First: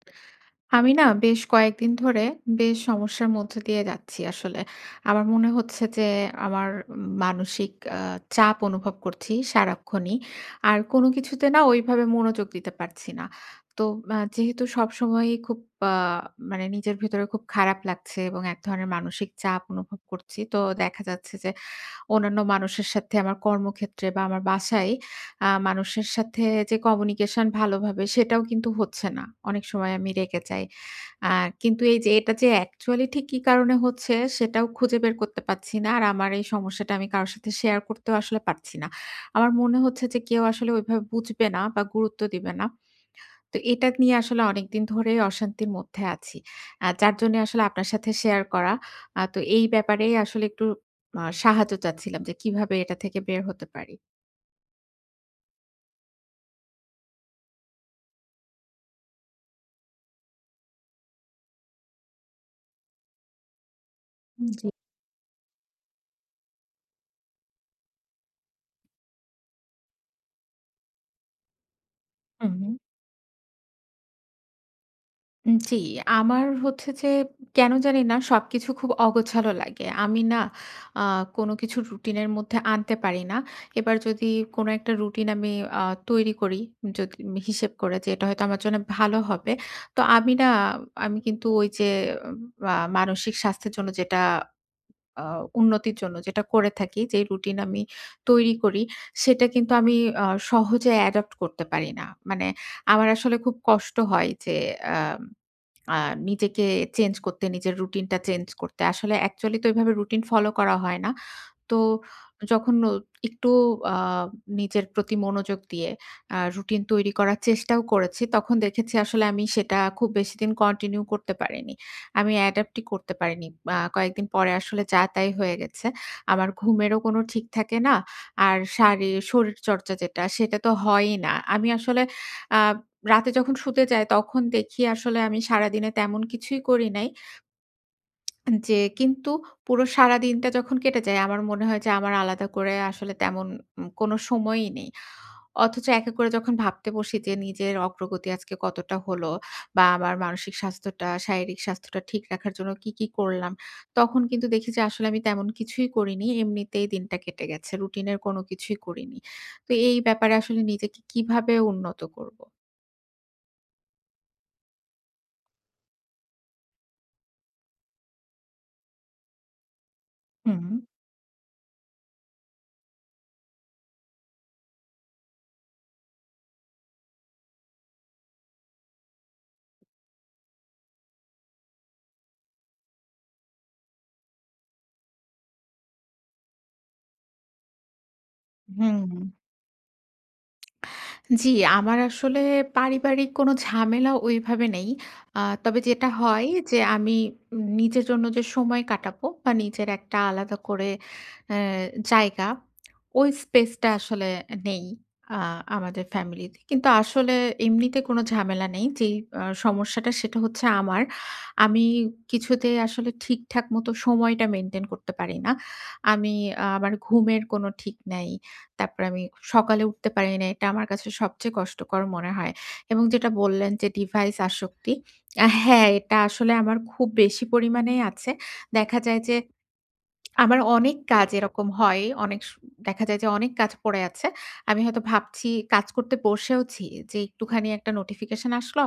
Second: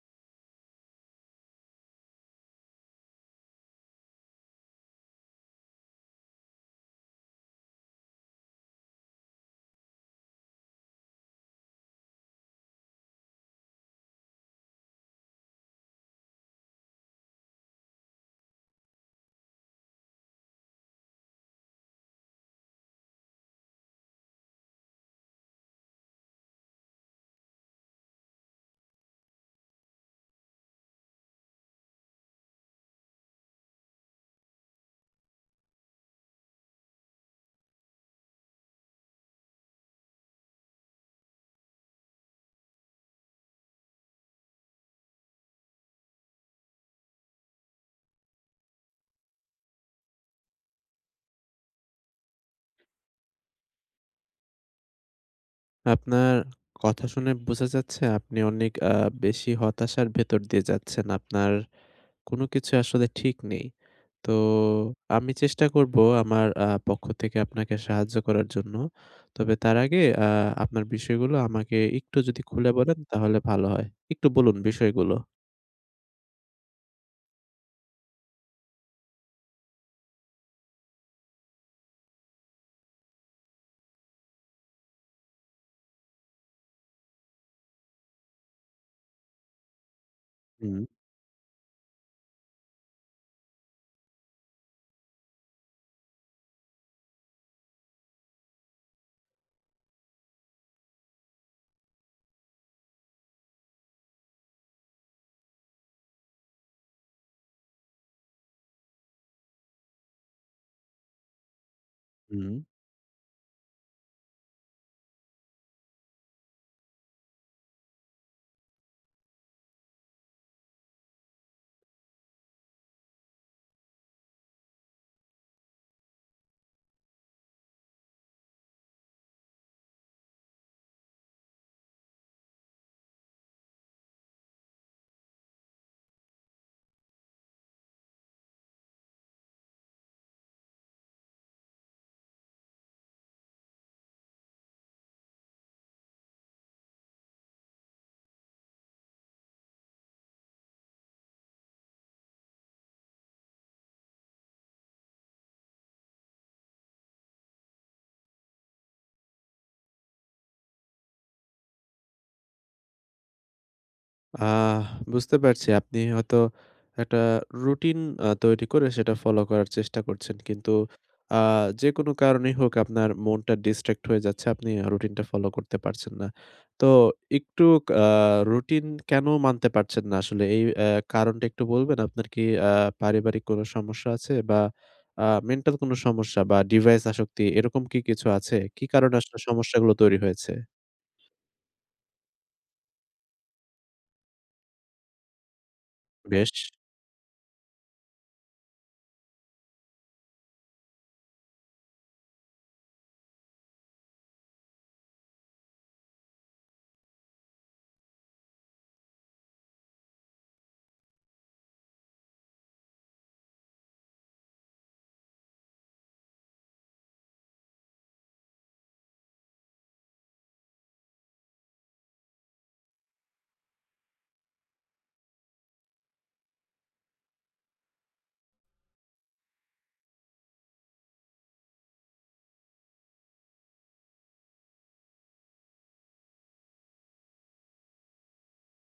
আমি না বেশ কয়েকদিন ধরে বেশ সমস্যার মধ্যে দিয়ে যাচ্ছি আসলে। আমার মনে হচ্ছে যে, আমার মানসিক আ চাপ অনুভব করছি সারাক্ষণই। আর কোন কিছুতে না ঐভাবে মনোযোগ দিতে পারছি না। তো আ যেহেতু সবসময়ই খুব আ মানে নিজের ভেতরে খুব খারাপ লাগছে এবং এক ধরনের মানসিক চাপ অনুভব করছি। তো দেখা যাচ্ছে যে অন্যান্য মানুষের সাথে আমার কর্মক্ষেত্রে বা, আমার বাসায় আ মানুষের সাথে যে কমিউনিকেশন ভালোভাবে সেটাও কিন্তু হচ্ছে না। অনেক সময় আমি রেগে যাই। আ কিন্তু এইযে এটা যে অ্যাকচুয়ালি ঠিক কি কারণে হচ্ছে, সেটাও খুঁজে বের করতে পারছি না। আর আমার এই সমস্যাটা আমি কারো সাথে শেয়ার করতেও আসলে পারছি না। আমার মনে হচ্ছে যে কেউ আসলে ওইভাবে বুঝবে না বা, গুরুত্ব দিবে না। তো এটা নিয়ে আসলে অনেকদিন ধরে অশান্তির মধ্যে আছি। আ যার জন্যে আসলে আপনার সাথে শেয়ার করা। আ তো এই ব্যাপারেই আসলে একটু আ সাহায্য চাচ্ছিলাম যে, কিভাবে এটা থেকে বের হতে পারি? আপনার কথা শুনে বোঝা যাচ্ছে আপনি অনেক আ বেশি হতাশার ভেতর দিয়ে যাচ্ছেন। আপনার কোন কিছু আসলে ঠিক নেই। তো জি। আমি চেষ্টা করবো আমার আ পক্ষ থেকে আপনাকে সাহায্য করার জন্য। তবে তার আগে আ আপনার বিষয়গুলো আমাকে একটু যদি হু, খুলে হু। বলেন, তাহলে ভালো হয়। একটু বলুন বিষয়গুলো। উম জি। আমার হচ্ছে যে কেন জানি না সবকিছু খুব অগোছালো লাগে। আমি না আ কোন কিছু রুটিনের মধ্যে আনতে পারি না। এবার যদি কোন একটা রুটিন আমি আ তৈরি করি যত হিসেব করে যে, এটা হয়তো আমার জন্য ভালো হবে। তো আমি না, হু। আমি কিন্তু ঐযে উম আ মানসিক স্বাস্থ্যের জন্য যেটা আ উন্নতির জন্য যেটা করে থাকি, যেই রুটিন আমি তৈরি করি, সেটা কিন্তু আমি আ সহজে অ্যাডপ্ট করতে পারি না। মানে আমার আসলে খুব কষ্ট হয় যে, আ আ নিজেকে চেঞ্জ করতে, নিজের রুটিনটা চেঞ্জ করতে। আসলে অ্যাকচুয়ালি তো এভাবে রুটিন ফলো করা হয় না। তো হু। যখন অ একটু আ নিজের প্রতি মনোযোগ দিয়ে আ রুটিন তৈরি করার চেষ্টাও করেছি। তখন দেখেছি আসলে আমি সেটা খুব বেশিদিন কন্টিনিউ করতে পারিনি। আমি অ্যাডাপ্টই করতে পারিনি। আ কয়েকদিন পরে আসলে যা, তাই হয়ে গেছে। আমার ঘুমেরও কোন ঠিক থাকে না। আর শারি শরীরচর্চা যেটা, সেটা তো হয়ই না। আমি আসলে আ রাতে যখন শুতে যাই, তখন দেখি আসলে আমি সারাদিনে তেমন কিছুই করি নাই। উন যে কিন্তু পুরো সারাদিনটা যখন কেটে যায়, আমার মনে হয় যে আমার আলাদা করে আসলে তেমন উ কোন সময়ই নেই। অথচ একা করে যখন ভাবতে বসি যে, নিজের অগ্রগতি আজকে কতটা হলো বা, আমার মানসিক স্বাস্থ্যটা, শারীরিক স্বাস্থ্যটা ঠিক রাখার জন্য কি, কি করলাম? তখন কিন্তু দেখি যে আসলে আমি তেমন কিছুই করিনি। এমনিতেই দিনটা কেটে গেছে। রুটিনের কোন কিছুই করিনি। তো এই ব্যাপারে আসলে নিজেকে কিভাবে উন্নত করবো? আহ বুঝতে পারছি আপনি হয়তো একটা রুটিন আ তৈরি করে সেটা ফলো করার চেষ্টা করছেন। হুম। কিন্তু আ যেকোনো কারণেই হোক আপনার মনটা ডিসট্রাক্ট হয়ে যাচ্ছে। আপনি আ রুটিনটা ফলো করতে পারছেন না। তো একটু কা রুটিন কেন মানতে পারছেন না, আসলে এই আ কারণটা একটু বলবেন? আপনার কি আ পারিবারিক কোন সমস্যা আছে? বা, আ মেন্টাল কোন সমস্যা বা, ডিভাইস আসক্তি, এরকম কি কিছু আছে? কি কারণে হুম। আসলে সমস্যাগুলো তৈরি হয়েছে? জি, আমার আসলে পারিবারিক কোন ঝামেলা ঐভাবে নেই। আ তবে যেটা হয় বেশ। যে আমি ই নিজের জন্য যে সময় কাটাবো বা, নিজের একটা আলাদা করে এ জায়গা ওই স্পেসটা আসলে নেই আ আমাদের ফ্যামিলিতে। কিন্তু আসলে এমনিতে কোন ঝামেলা নেই। যেই আ সমস্যাটা, সেটা হচ্ছে আমার। আমি কিছুতেই আসলে ঠিকঠাক মতো সময়টা মেইনটেইন করতে পারি না। আমি আমার ঘুমের কোন ঠিক নাই। তারপরে আমি সকালে উঠতে পারি না। এটা আমার কাছে সবচেয়ে কষ্টকর মনে হয়। এবং যেটা বললেন যে, "ডিভাইস আসক্তি।" হ্যাঁ, এটা আসলে আমার খুব বেশি পরিমাণেই আছে। দেখা যায় যে আমার অনেক কাজ এরকম হয়। অনেক স দেখা যায় যে অনেক কাজ পড়ে আছে। আমি হয়তো ভাবছি কাজ করতে বসেওছি, যে একটুখানি একটা নোটিফিকেশন আসলো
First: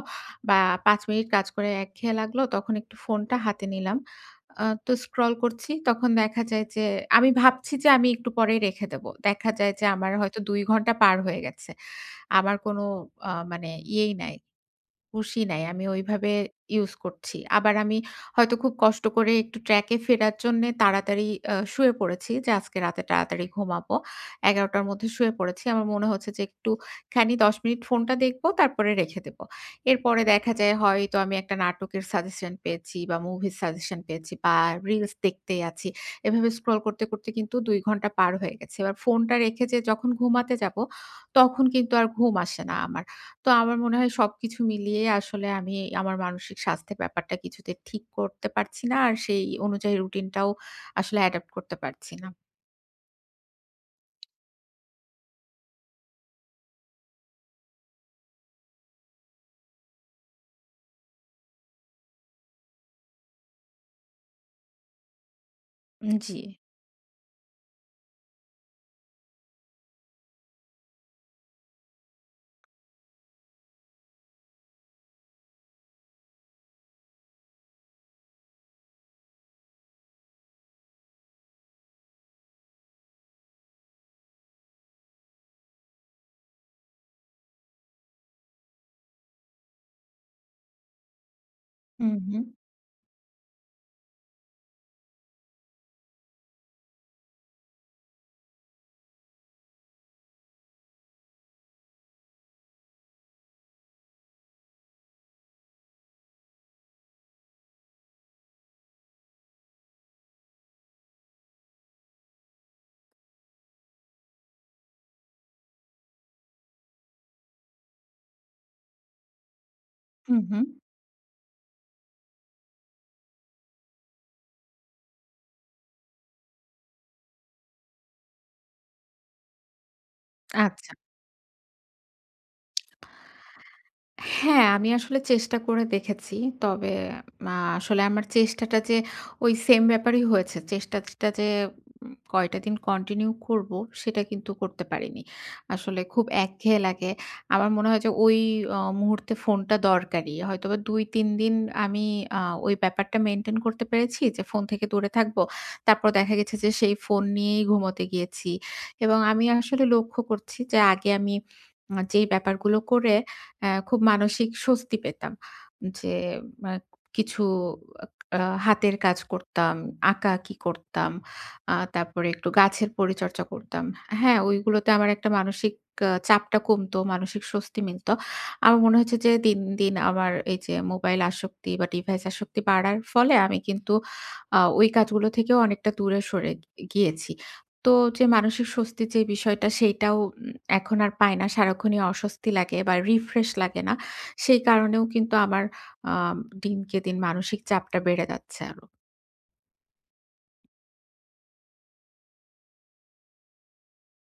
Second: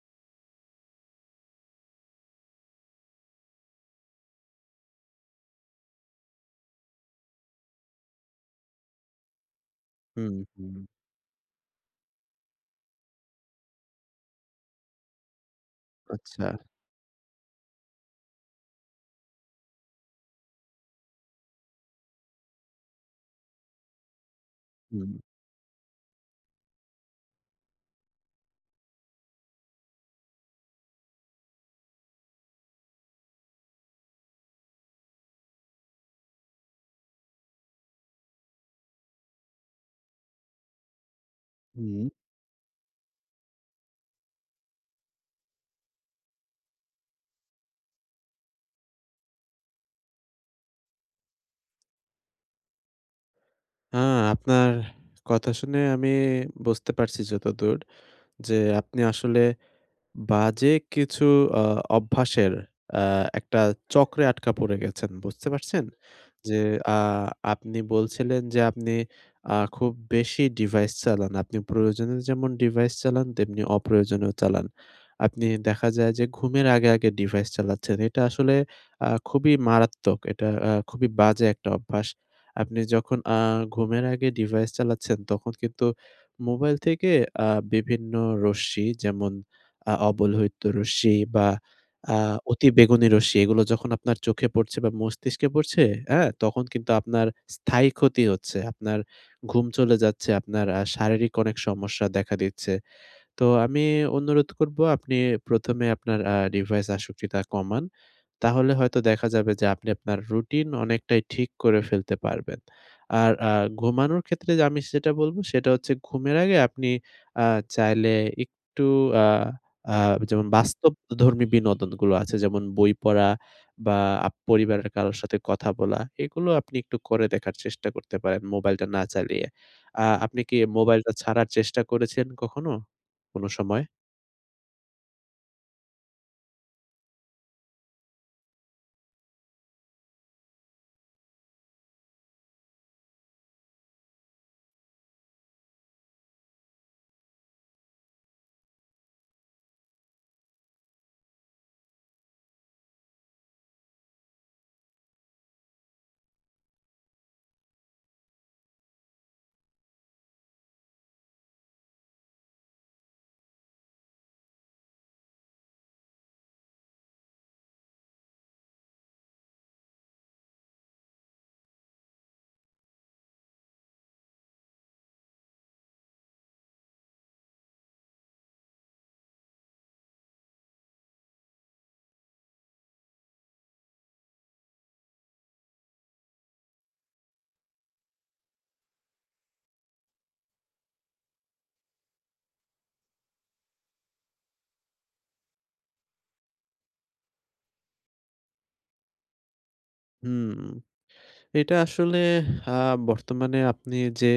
বা, ৫ মিনিট কাজ করে একঘেয়ে লাগলো, তখন একটু ফোনটা হাতে নিলাম। আ তো স্ক্রল করছি। তখন দেখা যায় যে আমি ভাবছি যে আমি একটু পরেই রেখে দেব। দেখা যায় যে আমার হুম, হয়তো ২ হুম। ঘন্টা পার হয়ে গেছে। আমার কোন আ মানে ইয়েই নাই। হুশই নাই। আমি ওইভাবে আচ্ছা। ইউজ করছি। আবার আমি হয়তো খুব কষ্ট করে একটু ট্র্যাকে ফেরার জন্যে তাড়াতাড়ি আ শুয়ে পড়েছি যে, "আজকে রাতে তাড়াতাড়ি ঘুমাবো।" ১১ টার মধ্যে হুম। শুয়ে পড়েছি। আমার মনে হচ্ছে যে একটুখানি ১০ মিনিট ফোনটা দেখব, তারপরে রেখে দেব। এরপরে দেখা যায় হয়তো আমি একটা নাটকের সাজেশন পেয়েছি বা, মুভির সাজেশন পেয়েছি বা, রিলস দেখতেই আছি। এভাবে স্ক্রল করতে, করতে কিন্তু ২ ঘণ্টা পার হয়ে গেছে। এবার ফোনটা রেখে যে যখন ঘুমাতে যাবো, তখন কিন্তু হুম। আর ঘুম আসে না আমার। তো আমার মনে হয় সবকিছু মিলিয়ে আসলে আমি আমার মানসিক স্বাস্থ্যের ব্যাপারটা কিছুতে ঠিক করতে পারছি না। আর সেই অনুযায়ী রুটিনটাও আসলে অ্যাডপ্ট করতে পারছি না। আ আপনার কথা শুনে আমি বুঝতে পারছি যতদূর যে, আপনি আসলে বাজে কিছু আ অভ্যাসের আ একটা চক্রে আটকা পড়ে গেছেন। বুঝতে পারছেন? উম জ্বী। যে আ আপনি বলছিলেন যে আপনি আ খুব বেশি ডিভাইস চালান। আপনি প্রয়োজনে যেমন ডিভাইস চালান, তেমনি অপ্রয়োজনেও চালান। আপনি দেখা যায় যে ঘুমের আগে, আগে ডিভাইস চালাচ্ছেন। এটা আসলে আ খুবই মারাত্মক। এটা আ খুবই বাজে একটা অভ্যাস। আপনি যখন আ ঘুমের আগে ডিভাইস চালাচ্ছেন, তখন কিন্তু মোবাইল থেকে আ বিভিন্ন রশ্মি যেমন আ অবলহিত রশ্মি বা, হুম, আ হুম। অতি বেগুনি রশ্মি, এগুলো যখন আপনার চোখে পড়ছে বা, মস্তিষ্কে পড়ছে, আ? তখন কিন্তু আপনার স্থায়ী ক্ষতি হচ্ছে। আপনার ঘুম চলে যাচ্ছে, আপনার আ শারীরিক অনেক সমস্যা দেখা দিচ্ছে। তো আমি অনুরোধ করবো আপনি ১ম এ আপনার আ ডিভাইস আসক্তিটা কমান। তাহলে হয়তো দেখা যাবে যে আপনি আপনার রুটিন অনেকটাই ঠিক করে ফেলতে পারবেন। আর আ ঘুমানোর ক্ষেত্রে আমি সেটা বলবো, সেটা হচ্ছে ঘুমের আগে আপনি আ চাইলে একটু আ আ হুম, যেমন হুম। বাস্তবধর্মী বিনোদনগুলো আছে, যেমন বই পড়া বা, আপ পরিবারের কারোর সাথে কথা বলা, এগুলো আপনি একটু করে দেখার চেষ্টা করতে পারেন মোবাইলটা না চালিয়ে। আ আপনি কি আচ্ছা। মোবাইলটা ছাড়ার চেষ্টা করেছেন কখনো? কোন সময়? হ্যাঁ, আমি আসলে চেষ্টা করে দেখেছি। তবে আ আসলে আমার চেষ্টাটা যে ওই সেইম ব্যাপারই হয়েছে। চেষ্টাটা যে উ কয়টা দিন কন্টিনিউ করবো, সেটা কিন্তু করতে পারিনি। আসলে খুব একঘেয়ে লাগে। আমার মনে হয় যে ওই আ মুহূর্তে ফোনটা দরকারি। হয়তোবা ২,৩ দিন আমি আ ওই ব্যাপারটা মেইনটেইন করতে পেরেছি যে ফোন থেকে দূরে থাকব। তারপর দেখা গেছে যে সেই ফোন নিয়েই ঘুমুতে গিয়েছি। এবং আমি আসলে লক্ষ্য করছি যে আগে আমি আ যেই ব্যাপারগুলো করে অ্যা খুব মানসিক স্বস্তি পেতাম। যে মা কিছু আ হাতের কাজ করতাম, আঁকাআঁকি করতাম। আ তারপরে একটু গাছের পরিচর্চা করতাম। হ্যাঁ? ওইগুলোতে আমার একটা মানসিক আ চাপটা কমতো, মানসিক স্বস্তি মিলত। আমার মনে হয়েছে যে দিন, দিন আমার এইযে মোবাইল আসক্তি বা, ডিভাইস আসক্তি বাড়ার ফলে আমি কিন্তু আ ওই কাজগুলো থেকেও অনেকটা দূরে সরে গি গিয়েছি। তো যে মানসিক স্বস্তির যে বিষয়টা, সেইটাও উ এখন আর পাই না। সারাক্ষণই অস্বস্তি লাগে বা, রিফ্রেশ লাগে না। সেই কারণেও কিন্তু আমার আ দিনকে দিন মানসিক চাপটা বেড়ে যাচ্ছে আরো। হুম। এটা আসলে আ বর্তমানে আপনি যে,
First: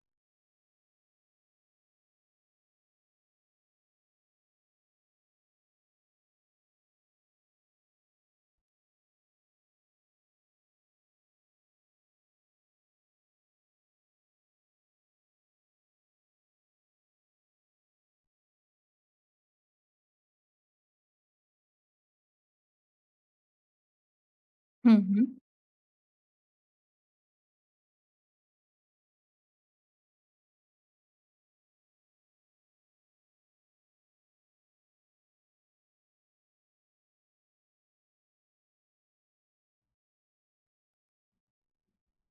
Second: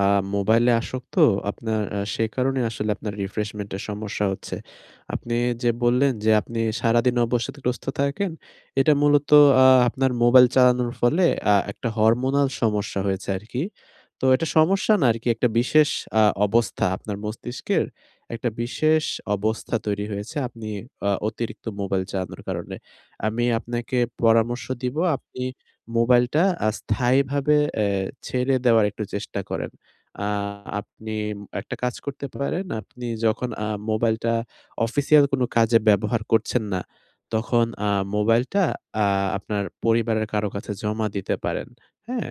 আ মোবাইলে আসক্ত আপনার আ সেই কারণে আসলে আপনার refreshment এর সমস্যা হচ্ছে। আপনি যে, বললেন যে, আপনি সারাদিন অবসাদগ্রস্ত থাকেন, এটা মূলত আ আপনার মোবাইল চালানোর ফলে আ একটা hormonal সমস্যা হয়েছে আরকি। তো এটা সমস্যা না আরকি একটা বিশেষ আ অবস্থা আপনার মস্তিষ্কের একটা বিশেষ অবস্থা তৈরি হয়েছে। আপনি আ অতিরিক্ত মোবাইল চালানোর কারণে। আমি আপনাকে পরামর্শ হুম, দিবো হুম। আপনি মোবাইলটা আ স্থায়ীভাবে এ ছেড়ে দেওয়ার একটু চেষ্টা করেন। আ আপনি একটা কাজ করতে পারেন। আপনি যখন আ মোবাইলটা official কোনো কাজে ব্যবহার করছেন না তখন আ মোবাইলটা আ আপনার পরিবারের কারো কাছে জমা দিতে পারেন। হ্যাঁ?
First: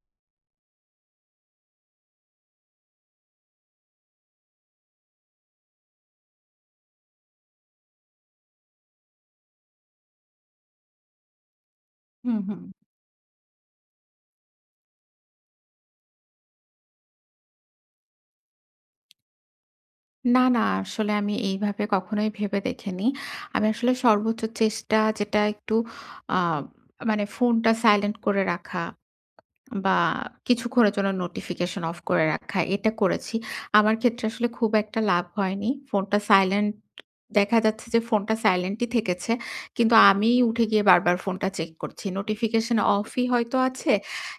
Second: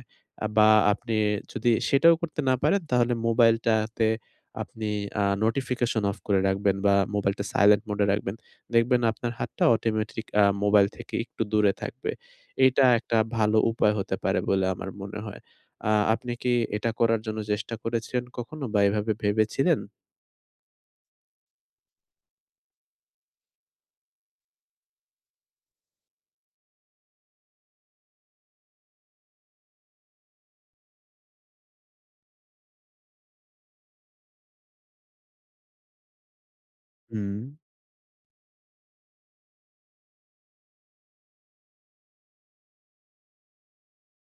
বা আপনি যদি সেটাও করতে না পারেন তাহলে মোবাইলটাতে আপনি আ notification off করে রাখবেন বা মোবাইলটা silent mode এ রাখবেন। দেখবেন আপনার হাতটা automatic আ মোবাইল থেকে একটু দূরে থাকবে। হুম, হুম। এটা একটা ভালো উপায় হতে পারে বলে আমার মনে হয়। আ আপনি কি এটা করার জন্য চেষ্টা করেছিলেন কখনো বা এভাবে ভেবেছিলেন? না, না, আসলে আমি এইভাবে কখনোই ভেবে দেখিনি। আমি আসলে সর্বোচ্চ চেষ্টা যেটা একটু আ মানে ফোনটা silent করে রাখা, বা কিছুক্ষণের জন্য notification off করে রাখা এটা করেছি। আমার ক্ষেত্রে আসলে খুব একটা লাভ হয়নি। ফোনটা silent হুম। দেখা যাচ্ছে যে, ফোনটা silent ই থেকেছে। কিন্তু আমি উঠে গিয়ে বারবার ফোনটা check করছি। notification off ই হয়তো আছে,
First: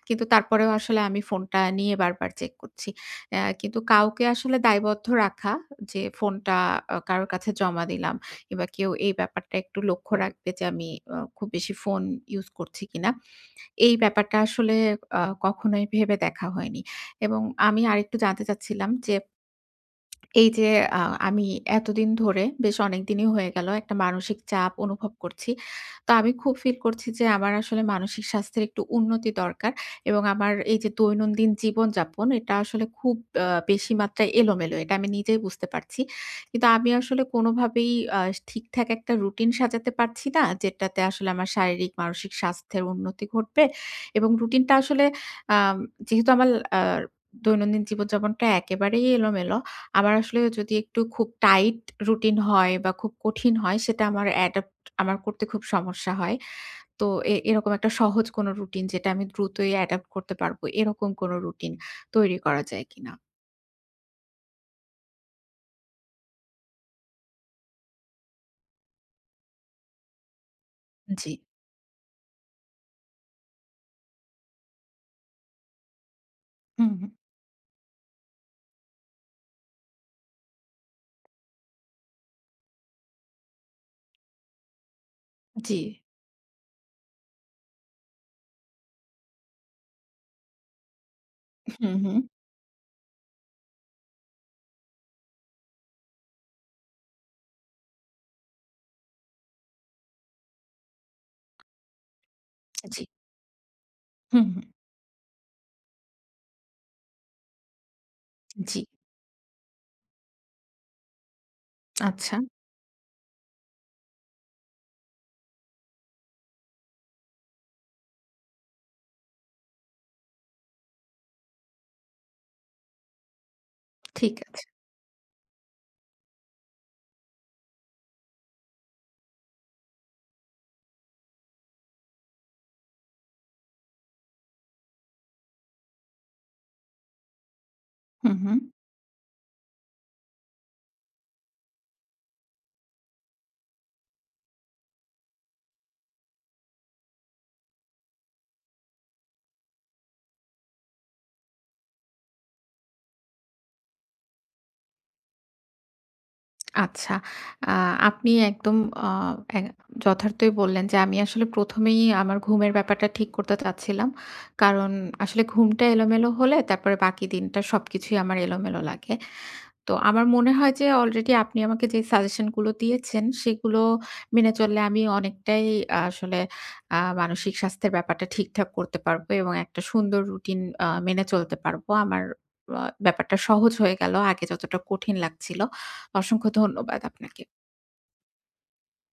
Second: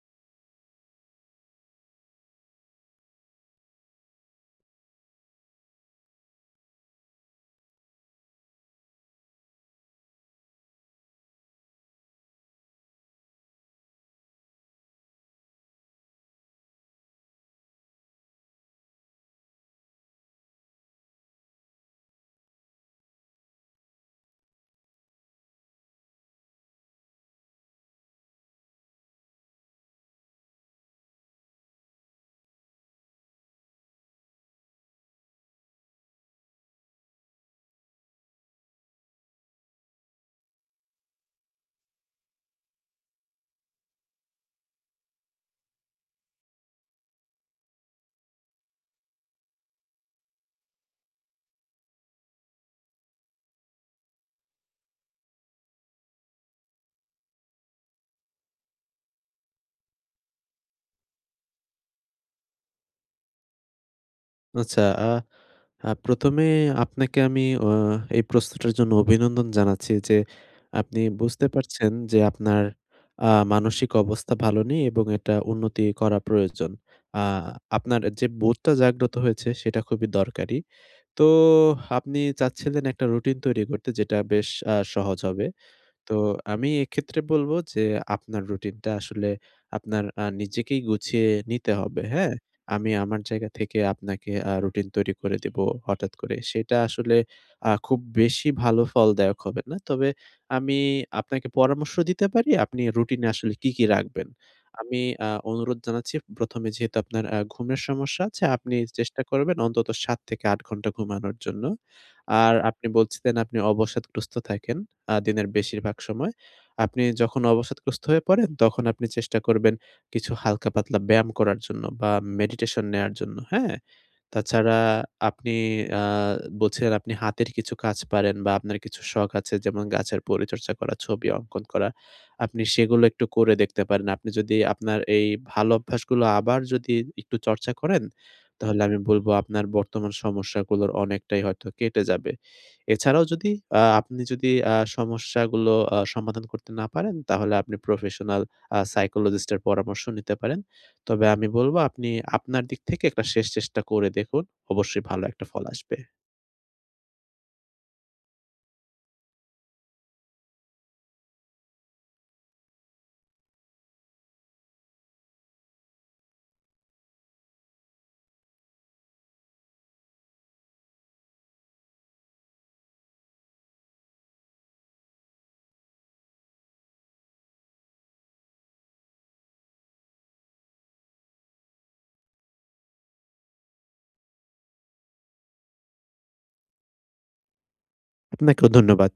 কিন্তু তারপরেও আসলে আমি ফোনটা নিয়ে বারবার চেক করছি। আ কিন্তু কাউকে আসলে দায়বদ্ধ রাখা যে, ফোনটা আ কারোর কাছে জমা দিলাম, কিংবা কেউ এই ব্যাপারটা একটু লক্ষ্য রাখবে যে, আমি আ খুব বেশি ফোন use করছি কিনা এই ব্যাপারটা আসলে আ কখনোই ভেবে দেখা হয়নি এবং আমি আরেকটু জানতে চাচ্ছিলাম যে, এই যে, আহ, আমি এতদিন ধরে বেশ অনেকদিনই হয়ে গেল একটা মানসিক চাপ অনুভব করছি। তো আমি খুব feel করছি যে, আমার আসলে মানসিক স্বাস্থ্যের একটু উন্নতি দরকার এবং আমার এই যে, দৈনন্দিন জীবনযাপন, এটা আসলে খুব আ বেশি মাত্রায় এলোমেলো এটা আমি নিজেই বুঝতে পারছি। কিন্তু আমি আসলে কোনভাবেই আ ঠিকঠাক একটা routine সাজাতে পারছি না, যেটাতে আসলে আমার শারীরিক-মানসিক স্বাস্থ্যের উন্নতি ঘটবে এবং routine টা আসলে আ যেহেতু আমার আ দৈনন্দিন জীবনযাপনটা একেবারেই এলোমেলো, আমার আসলে যদি একটু খুব tight routine হয় বা খুব কঠিন হয়, সেটা আমার adopt আমার করতে খুব সমস্যা হয়। তো এ এরকম একটা সহজ কোন routine, যেটা আমি দ্রুতই adopt করতে পারব এরকম কোন routine তৈরি করা যায় কিনা? আচ্ছা অ্যা আ ১ম এ আপনাকে আমি আ এই প্রশ্নটার জন্য অভিনন্দন জানাচ্ছি যে, আপনি জ্বি। বুঝতে পারছেন যে, আপনার আ মানসিক অবস্থা ভালো নেই এবং এটা উন্নতি করা প্রয়োজন। হুম, হুম। আ আপনার যে, বোধটা জাগ্রত হয়েছে সেটা খুবই দরকারি। তো আপনি চাচ্ছিলেন একটা routine তৈরি করতে যেটা বেশ আ সহজ হবে। জ্বী। তো আমি এক্ষেত্রে বলব যে, আপনার routine টা আসলে আপনার আ নিজেকেই গুছিয়ে নিতে হুম, হবে। হুম। হ্যাঁ? আমি আমার জায়গা থেকে আপনাকে আ routine তৈরি করে দিবো হঠাৎ করে। সেটা আসলে আ খুব বেশি ভালো ফলদায়ক হবে না। তবে আমি আপনাকে পরামর্শ দিতে পারি, আপনি জ্বি। routine এ আসলে কী, কী রাখবেন। হুম, হুম। আমি আ অনুরোধ জানাচ্ছি ১ম এ যেহেতু আপনার আ ঘুমের সমস্যা আছে আপনি জ্বি। চেষ্টা করবেন অন্তত ৭ থেকে ৮ ঘন্টা ঘুমানোর জন্য। আচ্ছা। আর আপনি বলছিলেন আপনি অবসাদগ্রস্ত থাকেন আ দিনের বেশিরভাগ সময়। আপনি যখন অবসাদগ্রস্ত হয়ে পড়েন তখন আপনি চেষ্টা করবেন কিছু হালকা-পাতলা ব্যায়াম করার জন্য বা meditation নেয়ার জন্য। হ্যাঁ? ঠিক আছে। তাছাড়া আপনি আ বলছেন আপনি হাতের কিছু কাজ পারেন বা আপনার কিছু শখ আছে যেমন গাছের পরিচর্চা করা, ছবি অঙ্কন করা, আপনি সেগুলো একটু করে দেখতে পারেন। আপনি যদি আপনার এই ভালো অভ্যাসগুলো আবার যদি একটু চর্চা করেন হুম, হুম। তাহলে আমি বলব আপনার বর্তমান সমস্যাগুলোর অনেকটাই হয়তো কেটে যাবে। এছাড়াও যদি অ্যা আপনি যদি আ সমস্যাগুলো আ সমাধান করতে না পারেন, তাহলে আপনি professional অ্যা psychologist এর পরামর্শ নিতে পারেন। তবে আমি বলব আপনি আপনার দিক থেকে একটা শেষ চেষ্টা করে দেখুন। অবশ্যই ভালো একটা ফল আসবে। আচ্ছা। আ আপনি একদম আ এ যথার্থই বললেন যে, আমি আসলে ১ম এই আমার ঘুমের ব্যাপারটা ঠিক করতে চাচ্ছিলাম কারণ আসলে ঘুমটা এলোমেলো হলে তারপরে বাকি দিনটা সবকিছুই আমার এলোমেলো লাগে। তো আমার মনে হয় যে, already আপনি আমাকে যে, suggestion গুলো দিয়েছেন সেগুলো মেনে চললে আমি অনেকটাই আসলে আ মানসিক স্বাস্থ্যের ব্যাপারটা ঠিকঠাক করতে পারবো এবং একটা সুন্দর routine আ মেনে চলতে পারব। আমার ব ব্যাপারটা সহজ হয়ে গেল। আগে যতটা কঠিন লাগছিল। অসংখ্য ধন্যবাদ আপনাকে। আপনাকেও ধন্যবাদ।